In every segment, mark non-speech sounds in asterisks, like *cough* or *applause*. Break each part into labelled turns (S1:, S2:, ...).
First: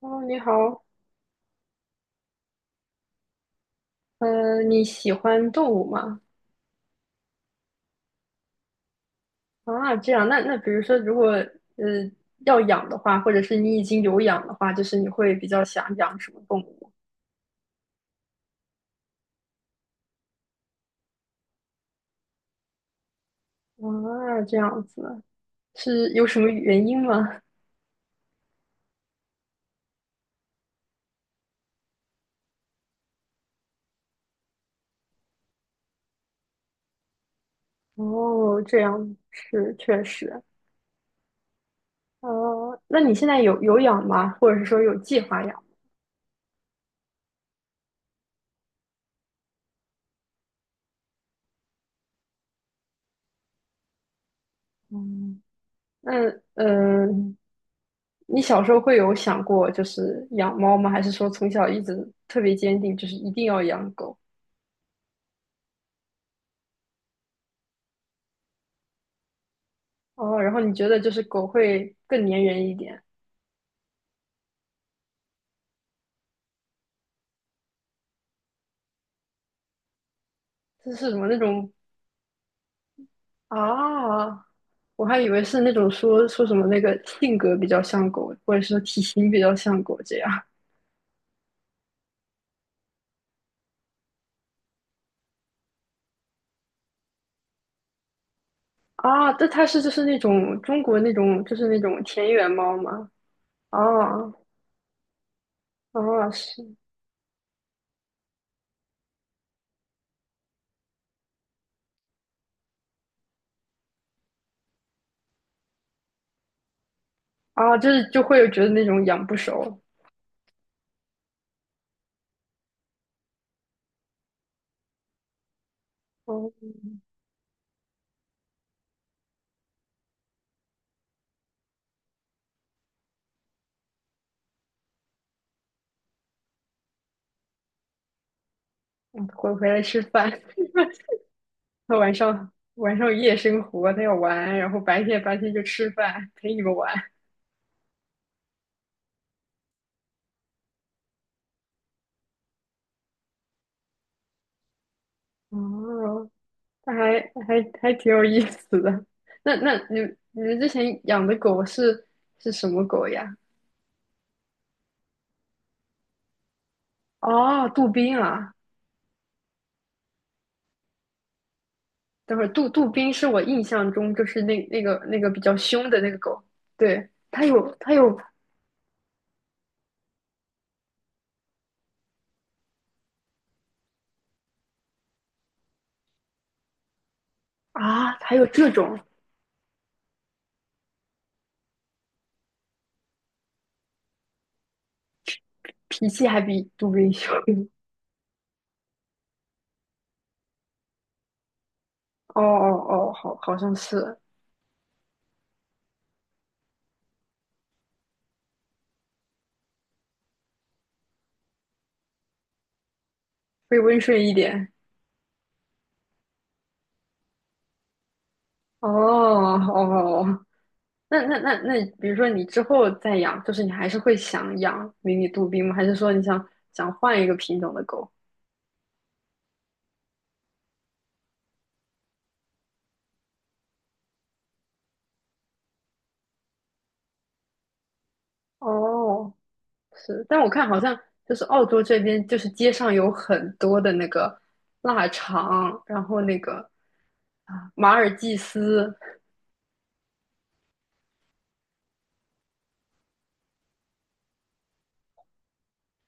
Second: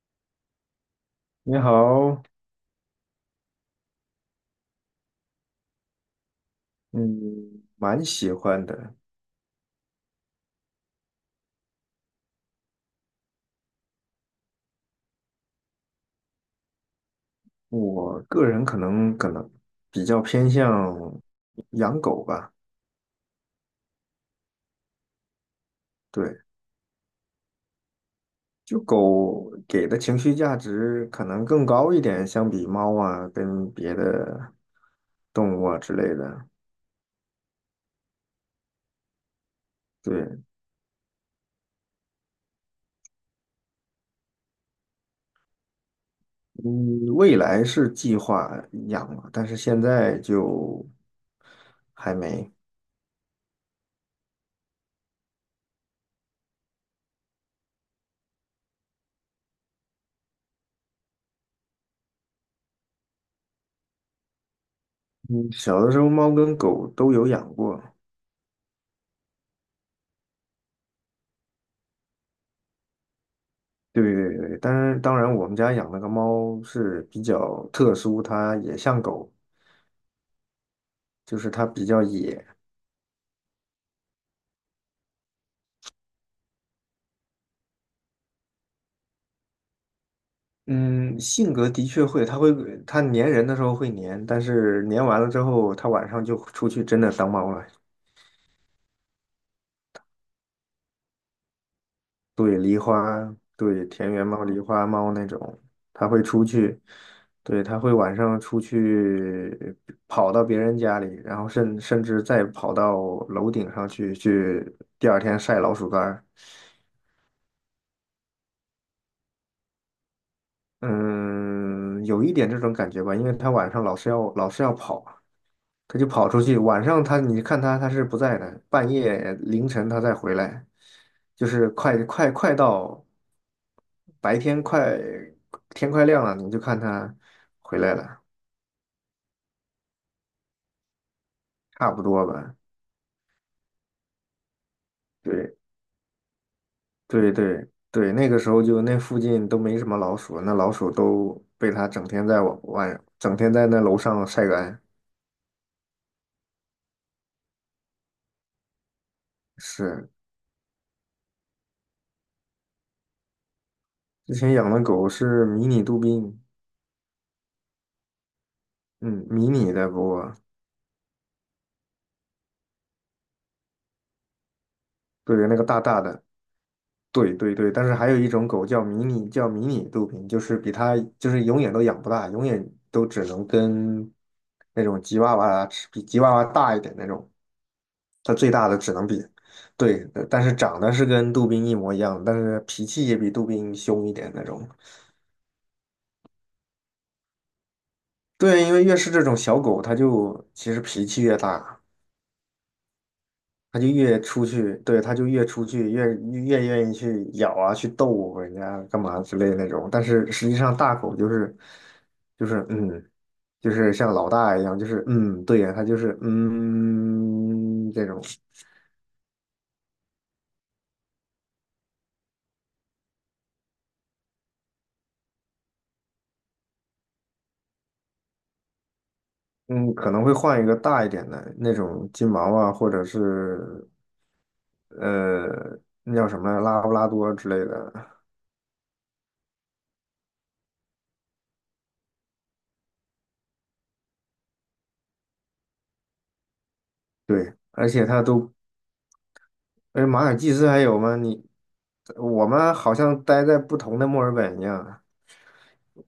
S1: 哦，你好。
S2: 你好，
S1: 你喜欢动物吗？
S2: 嗯，蛮喜欢的。
S1: 啊，这样。那比如说，如果呃要养的话，或者是你已经有养的话，就是你会比较想养什么动物？
S2: 我个人可能比较偏向养狗吧，
S1: 啊，这样子，是有
S2: 对，
S1: 什么原因吗？
S2: 就狗给的情绪价值可能更高一点，相比猫啊跟别的动物啊之类的。
S1: 哦，这样是确
S2: 对，
S1: 实。哦，那你现在有养吗？或者是说有计划养？
S2: 嗯，未来是计划养了，但是现在就还没。
S1: 嗯，那呃，你小时候会有想过就是养猫吗？还是说从小一直特别坚定，就是一定要养狗？
S2: 嗯，小的时候猫跟狗都有养过，
S1: 哦，然后你觉得就是狗会更粘人一点。
S2: 对对对，当然当然，我们家养那个猫是比较特殊，它也像狗，
S1: 这是什么那
S2: 就是它
S1: 种
S2: 比较野。
S1: 啊？我还以为是那种说什么那个性格比较像狗，或者说体型比较像狗这样。
S2: 嗯，性格的确会，它会它粘人的时候会粘，但是粘完了之后，它晚上就出去真的当猫了，
S1: 啊？这它是就是那种中国那种就是那种田园
S2: 对
S1: 猫
S2: 狸
S1: 吗？
S2: 花，对田园
S1: 哦
S2: 猫、狸花猫那种，它会
S1: 哦
S2: 出
S1: 是
S2: 去，对，它会晚上出去跑到别人家里，然后甚至再跑到楼顶上去，第二天晒老鼠干儿。
S1: 啊，就是就会觉得那种养不熟。
S2: 嗯，有一点这种感觉吧，因为他晚上老是要跑，他就跑出
S1: 哦，
S2: 去。晚上他你看他是不在的，半夜凌晨他再回来，就是快到白天快天快亮了，你就看他回来了，
S1: 嗯回来吃饭。*laughs*
S2: 差
S1: 他
S2: 不
S1: 晚
S2: 多
S1: 上
S2: 吧。
S1: 晚上夜生活，他要玩，然后白天
S2: 对
S1: 就吃饭陪你们玩。
S2: 对对对，那个时候就那附近都没什么老鼠，那老鼠都被他整天在我晚整天在那楼上晒干。
S1: 哦。那还还挺有意思的。那你
S2: 是，
S1: 你们之前养的狗是是什么狗呀？
S2: 之前养的狗是迷你杜宾。
S1: 哦，杜宾啊。
S2: 嗯，迷你的不过，
S1: 等会儿杜宾是我印象中就是那个那个比
S2: 对，那
S1: 较
S2: 个大
S1: 凶的
S2: 大
S1: 那个
S2: 的，
S1: 狗。对，
S2: 对
S1: 它
S2: 对对，
S1: 有
S2: 但是
S1: 它
S2: 还
S1: 有
S2: 有一种狗叫迷你，叫迷你杜宾，就是比它就是永远都养不大，永远都只能跟那种吉娃娃吃比吉娃娃大一点那种，
S1: 啊，
S2: 它
S1: 还有
S2: 最大
S1: 这
S2: 的只
S1: 种。
S2: 能比，对，但是长得是跟杜宾一模一样，但是脾气也比杜宾凶一点那种。
S1: 脾气还比杜宾凶。*laughs*
S2: 对，因为越是这种小狗，它就其实脾气越大，
S1: 哦哦哦，好好像
S2: 他就
S1: 是
S2: 越出去，对，他就越出去，越愿意去咬啊，去逗人家干嘛之类的那种。但是实际上，大狗就是嗯，就
S1: 会
S2: 是
S1: 温
S2: 像
S1: 顺
S2: 老
S1: 一
S2: 大一
S1: 点。
S2: 样，就是嗯，对呀，他就是这种，
S1: 哦哦，那，比如说你之后再养，就是你还是会想养迷你杜宾吗？还是说你想换一个品种的狗？
S2: 嗯，可能会换一个大一点的那种金毛啊，或者是呃那叫什么来，拉布拉多之类的。
S1: 哦，是，但我看好像就是澳洲这边，就是街上有很多的那个腊肠，然后那个
S2: 对，
S1: 啊
S2: 而
S1: 马
S2: 且
S1: 尔
S2: 它
S1: 济
S2: 都，
S1: 斯。
S2: 哎，马尔济斯还有吗？你，我们好像待在不同的墨尔本一样。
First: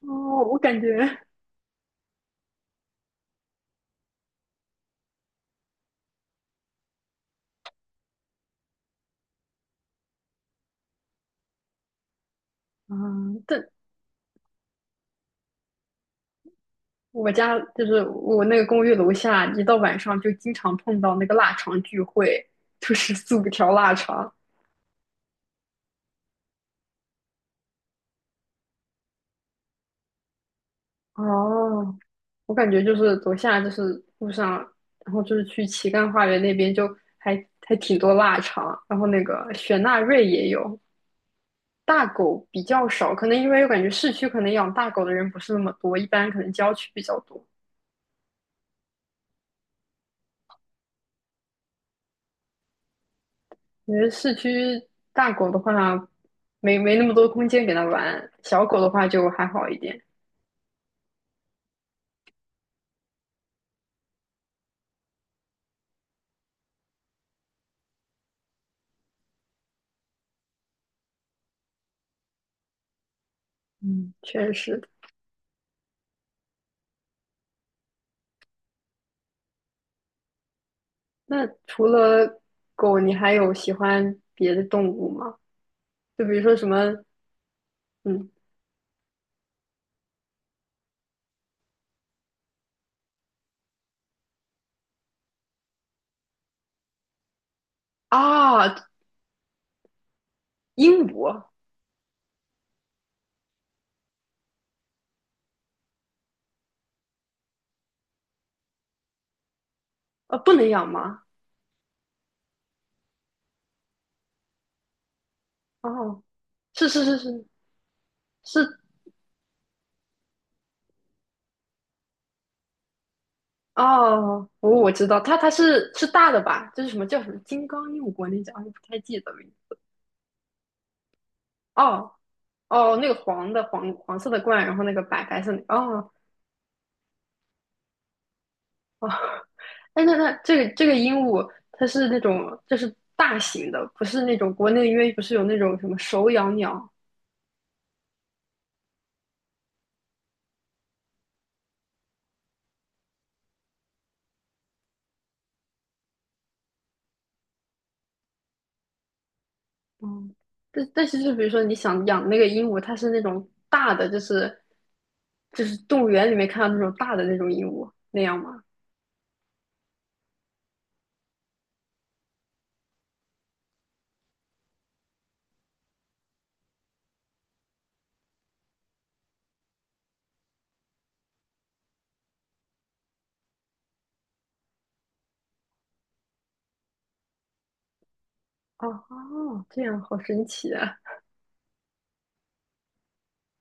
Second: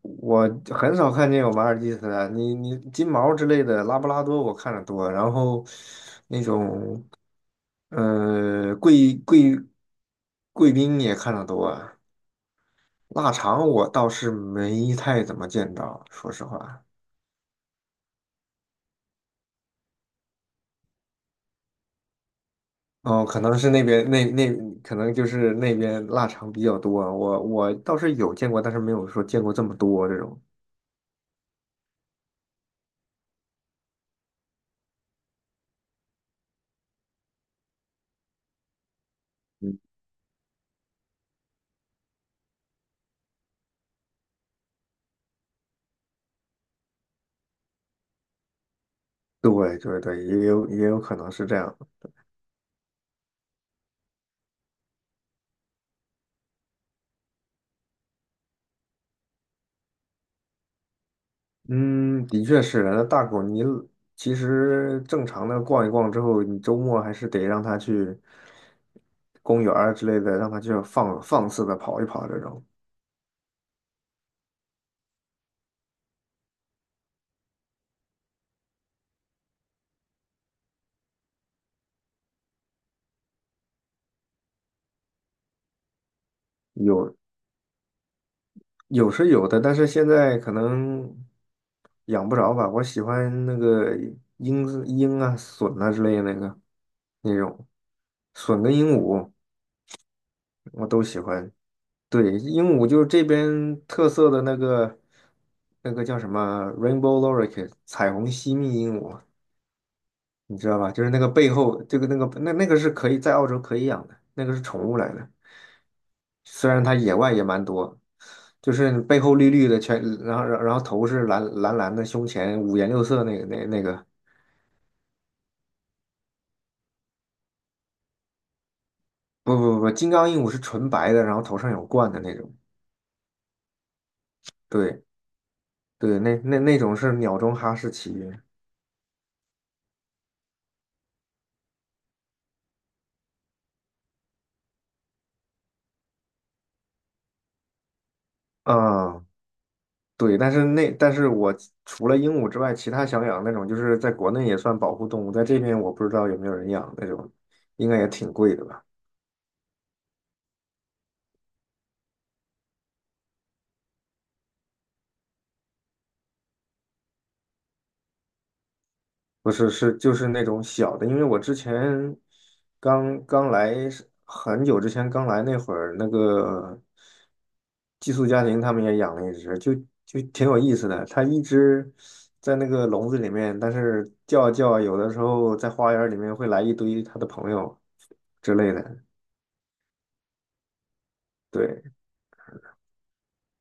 S1: 哦，
S2: 我
S1: 我感
S2: 很少
S1: 觉
S2: 看见有马尔济斯的，你金毛之类的，拉布拉多我看的多，然后那种呃贵贵贵宾也看的多，
S1: *laughs*，
S2: 腊
S1: 嗯，
S2: 肠
S1: 但
S2: 我倒是没太怎么见到，说实话。
S1: 我家就是我那个公寓楼下，一到晚上就经常碰到那个腊肠聚会，就是
S2: 哦，
S1: 四
S2: 可
S1: 五
S2: 能是
S1: 条
S2: 那
S1: 腊
S2: 边
S1: 肠。
S2: 可能就是那边腊肠比较多，我倒是有见过，但是没有说见过这么多这种。
S1: 哦，我感觉就是走下就是路上，然后就是去旗杆花园那边就还还挺多腊肠，然后那个雪
S2: 嗯，
S1: 纳瑞也有。大狗比较少，可能因为我感觉市区可能养大狗的人不是那么多，一般可能郊区比较多。
S2: 对对对，也有可能是这样。
S1: 因为市区大狗的话，没没那么多空间给它玩，小狗的话就还好一点。
S2: 嗯，的确是。那大狗，你其实正常的逛一逛之后，你周末还是得让它去公园儿之类的，让它就放肆的跑一跑。这种
S1: 嗯，确实。那除了狗，你还有喜欢别的动物吗？就比如说什么？
S2: 有
S1: 嗯，
S2: 有是有的，但是现在可能养不着吧。我喜欢那个鹰啊、隼啊之类的那个那种隼跟
S1: 啊，
S2: 鹦鹉，我都
S1: 鹦
S2: 喜
S1: 鹉。
S2: 欢。对，鹦鹉就是这边特色的那个，那个叫什么 Rainbow l o r i k e 彩虹吸蜜鹦鹉，
S1: 啊，不
S2: 你
S1: 能
S2: 知道
S1: 养
S2: 吧？就是那
S1: 吗？
S2: 个背后这个那个那个是可以在澳洲可以养的，那个是宠物来的。
S1: 哦，
S2: 虽然
S1: 是
S2: 它
S1: 是
S2: 野
S1: 是
S2: 外也
S1: 是
S2: 蛮多，就
S1: 是。
S2: 是背后绿绿的全，然后头是蓝蓝的，胸前五颜六色那个那个，
S1: 哦，我我知道，它它是是大的吧？就是什么叫什么金刚鹦鹉，国内叫，哎，不太记得了。
S2: 不不不，金刚鹦鹉是纯白的，然后头上有冠
S1: 哦
S2: 的那种。
S1: 哦，那个黄的黄黄色的冠，然后那个
S2: 对
S1: 白白色的，哦。
S2: 对，那种是鸟中哈士奇。
S1: 哎，那那这个这个鹦鹉，它是那种就是大型的，不是那种国内因为不是有那种什么手养鸟。
S2: 嗯，对，但是我除了鹦鹉之外，其他想养那种就是在国内也算保护动物，在这边我不知道有没有人养那种，应该也挺贵的吧？
S1: 嗯，但但是就比如说你想养那个鹦鹉，它是那种大的，就是就是动物园里面看到那种大的那种鹦鹉那样吗？
S2: 不是，是就是那种小的，因为我之前刚刚来是很久之前刚来那会儿，那个寄宿家庭他们也养了一只，就挺有意思的。它一只在那个笼子里面，但是叫啊叫啊有的时候在花园里面会来一堆它的朋友之类
S1: 哦
S2: 的。
S1: 哦，这样好神奇啊！
S2: 对，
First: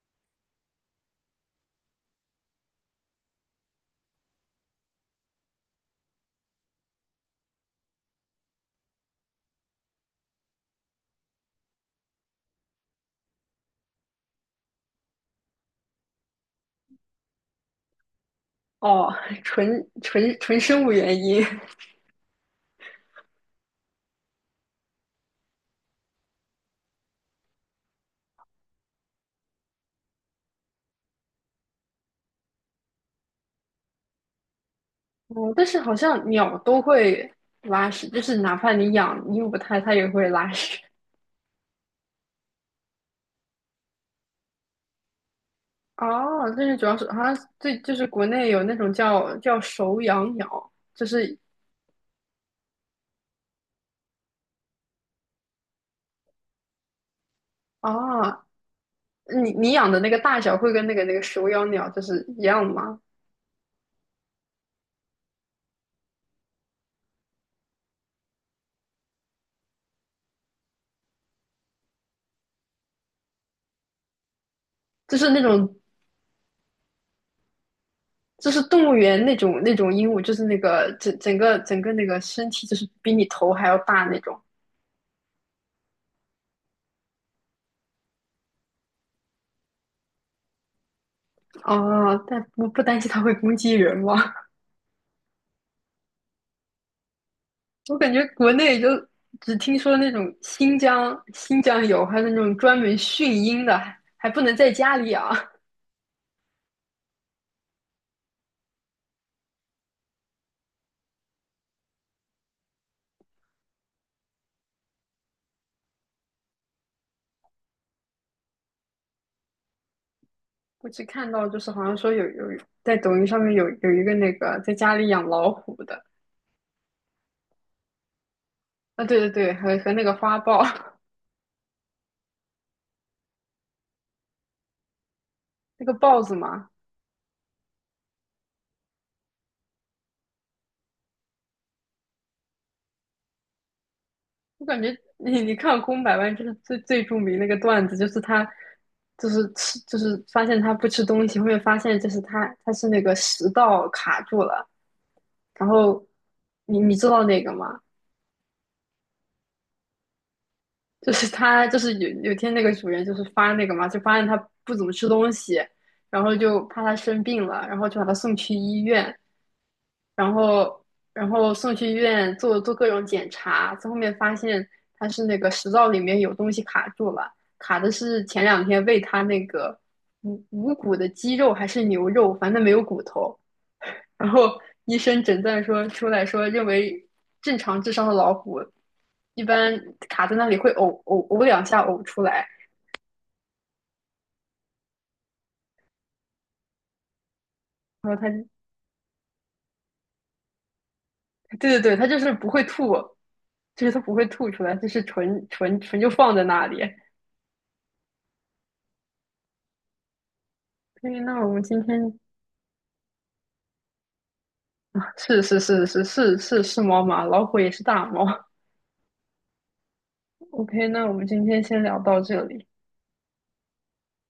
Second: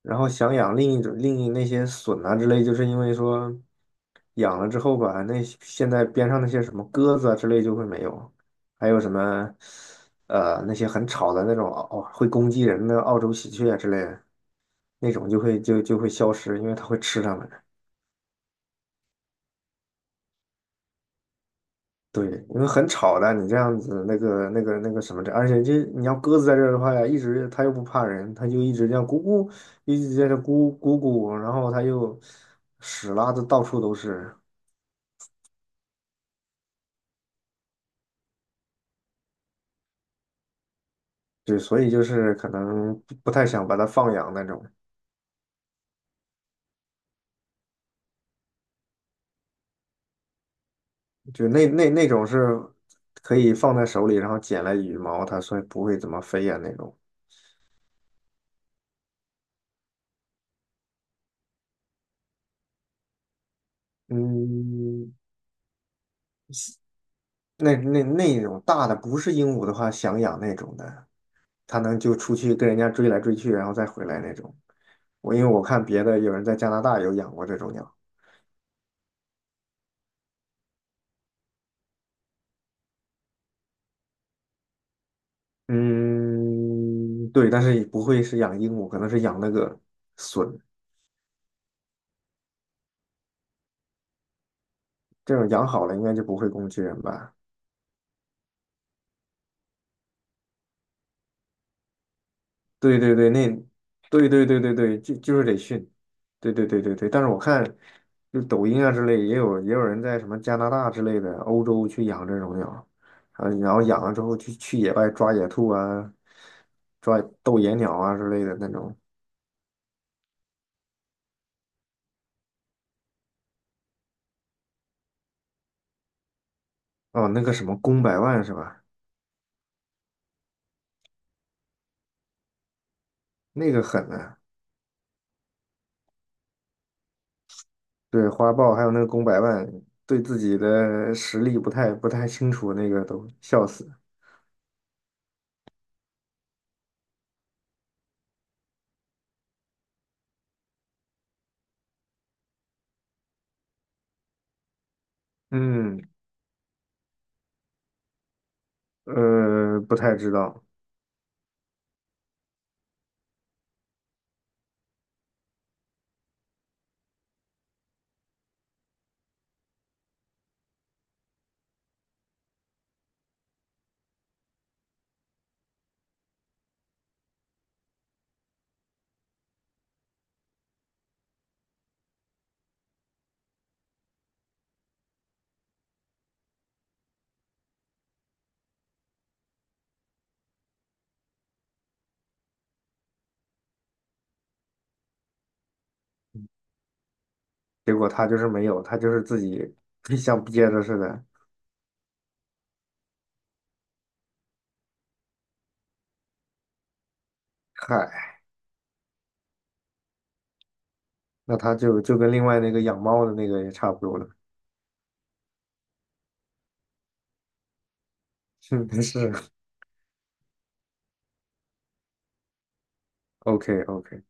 S2: 然后想养另一那些笋啊之类，就是因为说养了之后吧，那些现在边上那些什么鸽子啊之类就会没有，还有什么那些很吵的那种哦会攻击人的澳洲喜鹊啊之类的那种就会消失，因为它会吃它们。
S1: 哦，纯生物原因。*laughs*
S2: 对，因为很吵的，你这样子那个那个那个什么的，而且这你要鸽子在这儿的话呀，一直它又不怕人，它就一直这样咕咕，一直在这咕咕咕，然后它又屎拉的到处都是。
S1: 哦，但是好像鸟都会拉屎，就是哪怕你养鹦鹉它，它也会拉屎。
S2: 对，所以就是可能不太想把它放养那种，
S1: 哦，但是主要是好像最就是国内有那种叫手养鸟，就是
S2: 就那种是可以放在手里，然后捡来羽毛，它所以不会怎么飞呀那种。
S1: 啊。你你养的那个大小会跟那个那个手养鸟就是一样吗？
S2: 嗯，那种大的不是鹦鹉的话，想养那种的，它能就出去跟人家追来追去，然后再回来那种。
S1: 就是
S2: 我
S1: 那
S2: 因为我
S1: 种
S2: 看别的有人在加拿大有养过这种鸟。
S1: 就是动物园那种那种鹦鹉，就是那个整个整个那个身体就是比你头还要大那种。
S2: 嗯，对，但是也不会是养鹦鹉，可能是养那个隼，
S1: 哦，但不担心它会攻击人吗？
S2: 这种养好了应该就不会攻击人吧。
S1: *laughs* 我感觉国内就只听说那种新疆有，还有那种专门
S2: 对对对，
S1: 训
S2: 那
S1: 鹰的，还
S2: 对
S1: 不
S2: 对
S1: 能
S2: 对
S1: 在
S2: 对
S1: 家
S2: 对，
S1: 里
S2: 就是
S1: 养。
S2: 得训，对对对对对。但是我看，就抖音啊之类，也有人在什么加拿大之类的欧洲去养这种鸟，啊，然后养了之后去野外抓野兔啊，抓斗野鸟啊之类的那种。
S1: 我只看到就是好像说有有在抖音上面有一个那个在家里养老虎的。
S2: 哦，那个什么公百万是吧？
S1: 啊，对对对，和和那个花豹。
S2: 那个狠啊！
S1: 那个豹子嘛。
S2: 对，花豹还有那个公百万，对自己的实力不太清楚，那个都笑死。
S1: 我感觉你你看《空百万》就是最最著名那个段子，就是他就是吃就是发现他不吃东西，后面发现就是他他是那个食道卡住了。然
S2: 嗯，
S1: 后你你知道那个吗？
S2: 不太知道。
S1: 就是他就是有有天那个主人就是发那个嘛，就发现他不怎么吃东西，然后就怕他生病了，然后就把他送去医院。然后然后送去医院做做各种检查，最后面发现他是那个食道里面有东西卡住了，卡的是前两天喂他那个无骨的鸡肉还是牛肉，反正没有骨头。然后医生诊断说出来说，认为正常智商的老虎一般卡在那里会呕两下呕出来。
S2: 结果
S1: 然后他
S2: 他就是没有，他就是自己 *laughs* 像憋着似的。
S1: 对对对，他就是不会吐，就是他不会吐出来，就是纯就放在那里。
S2: 嗨，
S1: 所以那我
S2: 那
S1: 们
S2: 他
S1: 今
S2: 就
S1: 天
S2: 就跟另外那个养猫的那个也差不多了。
S1: 是是是是是是是猫吗？老虎也是大猫。
S2: *laughs* 是是
S1: OK，那我们今天先聊到这里。
S2: OK OK。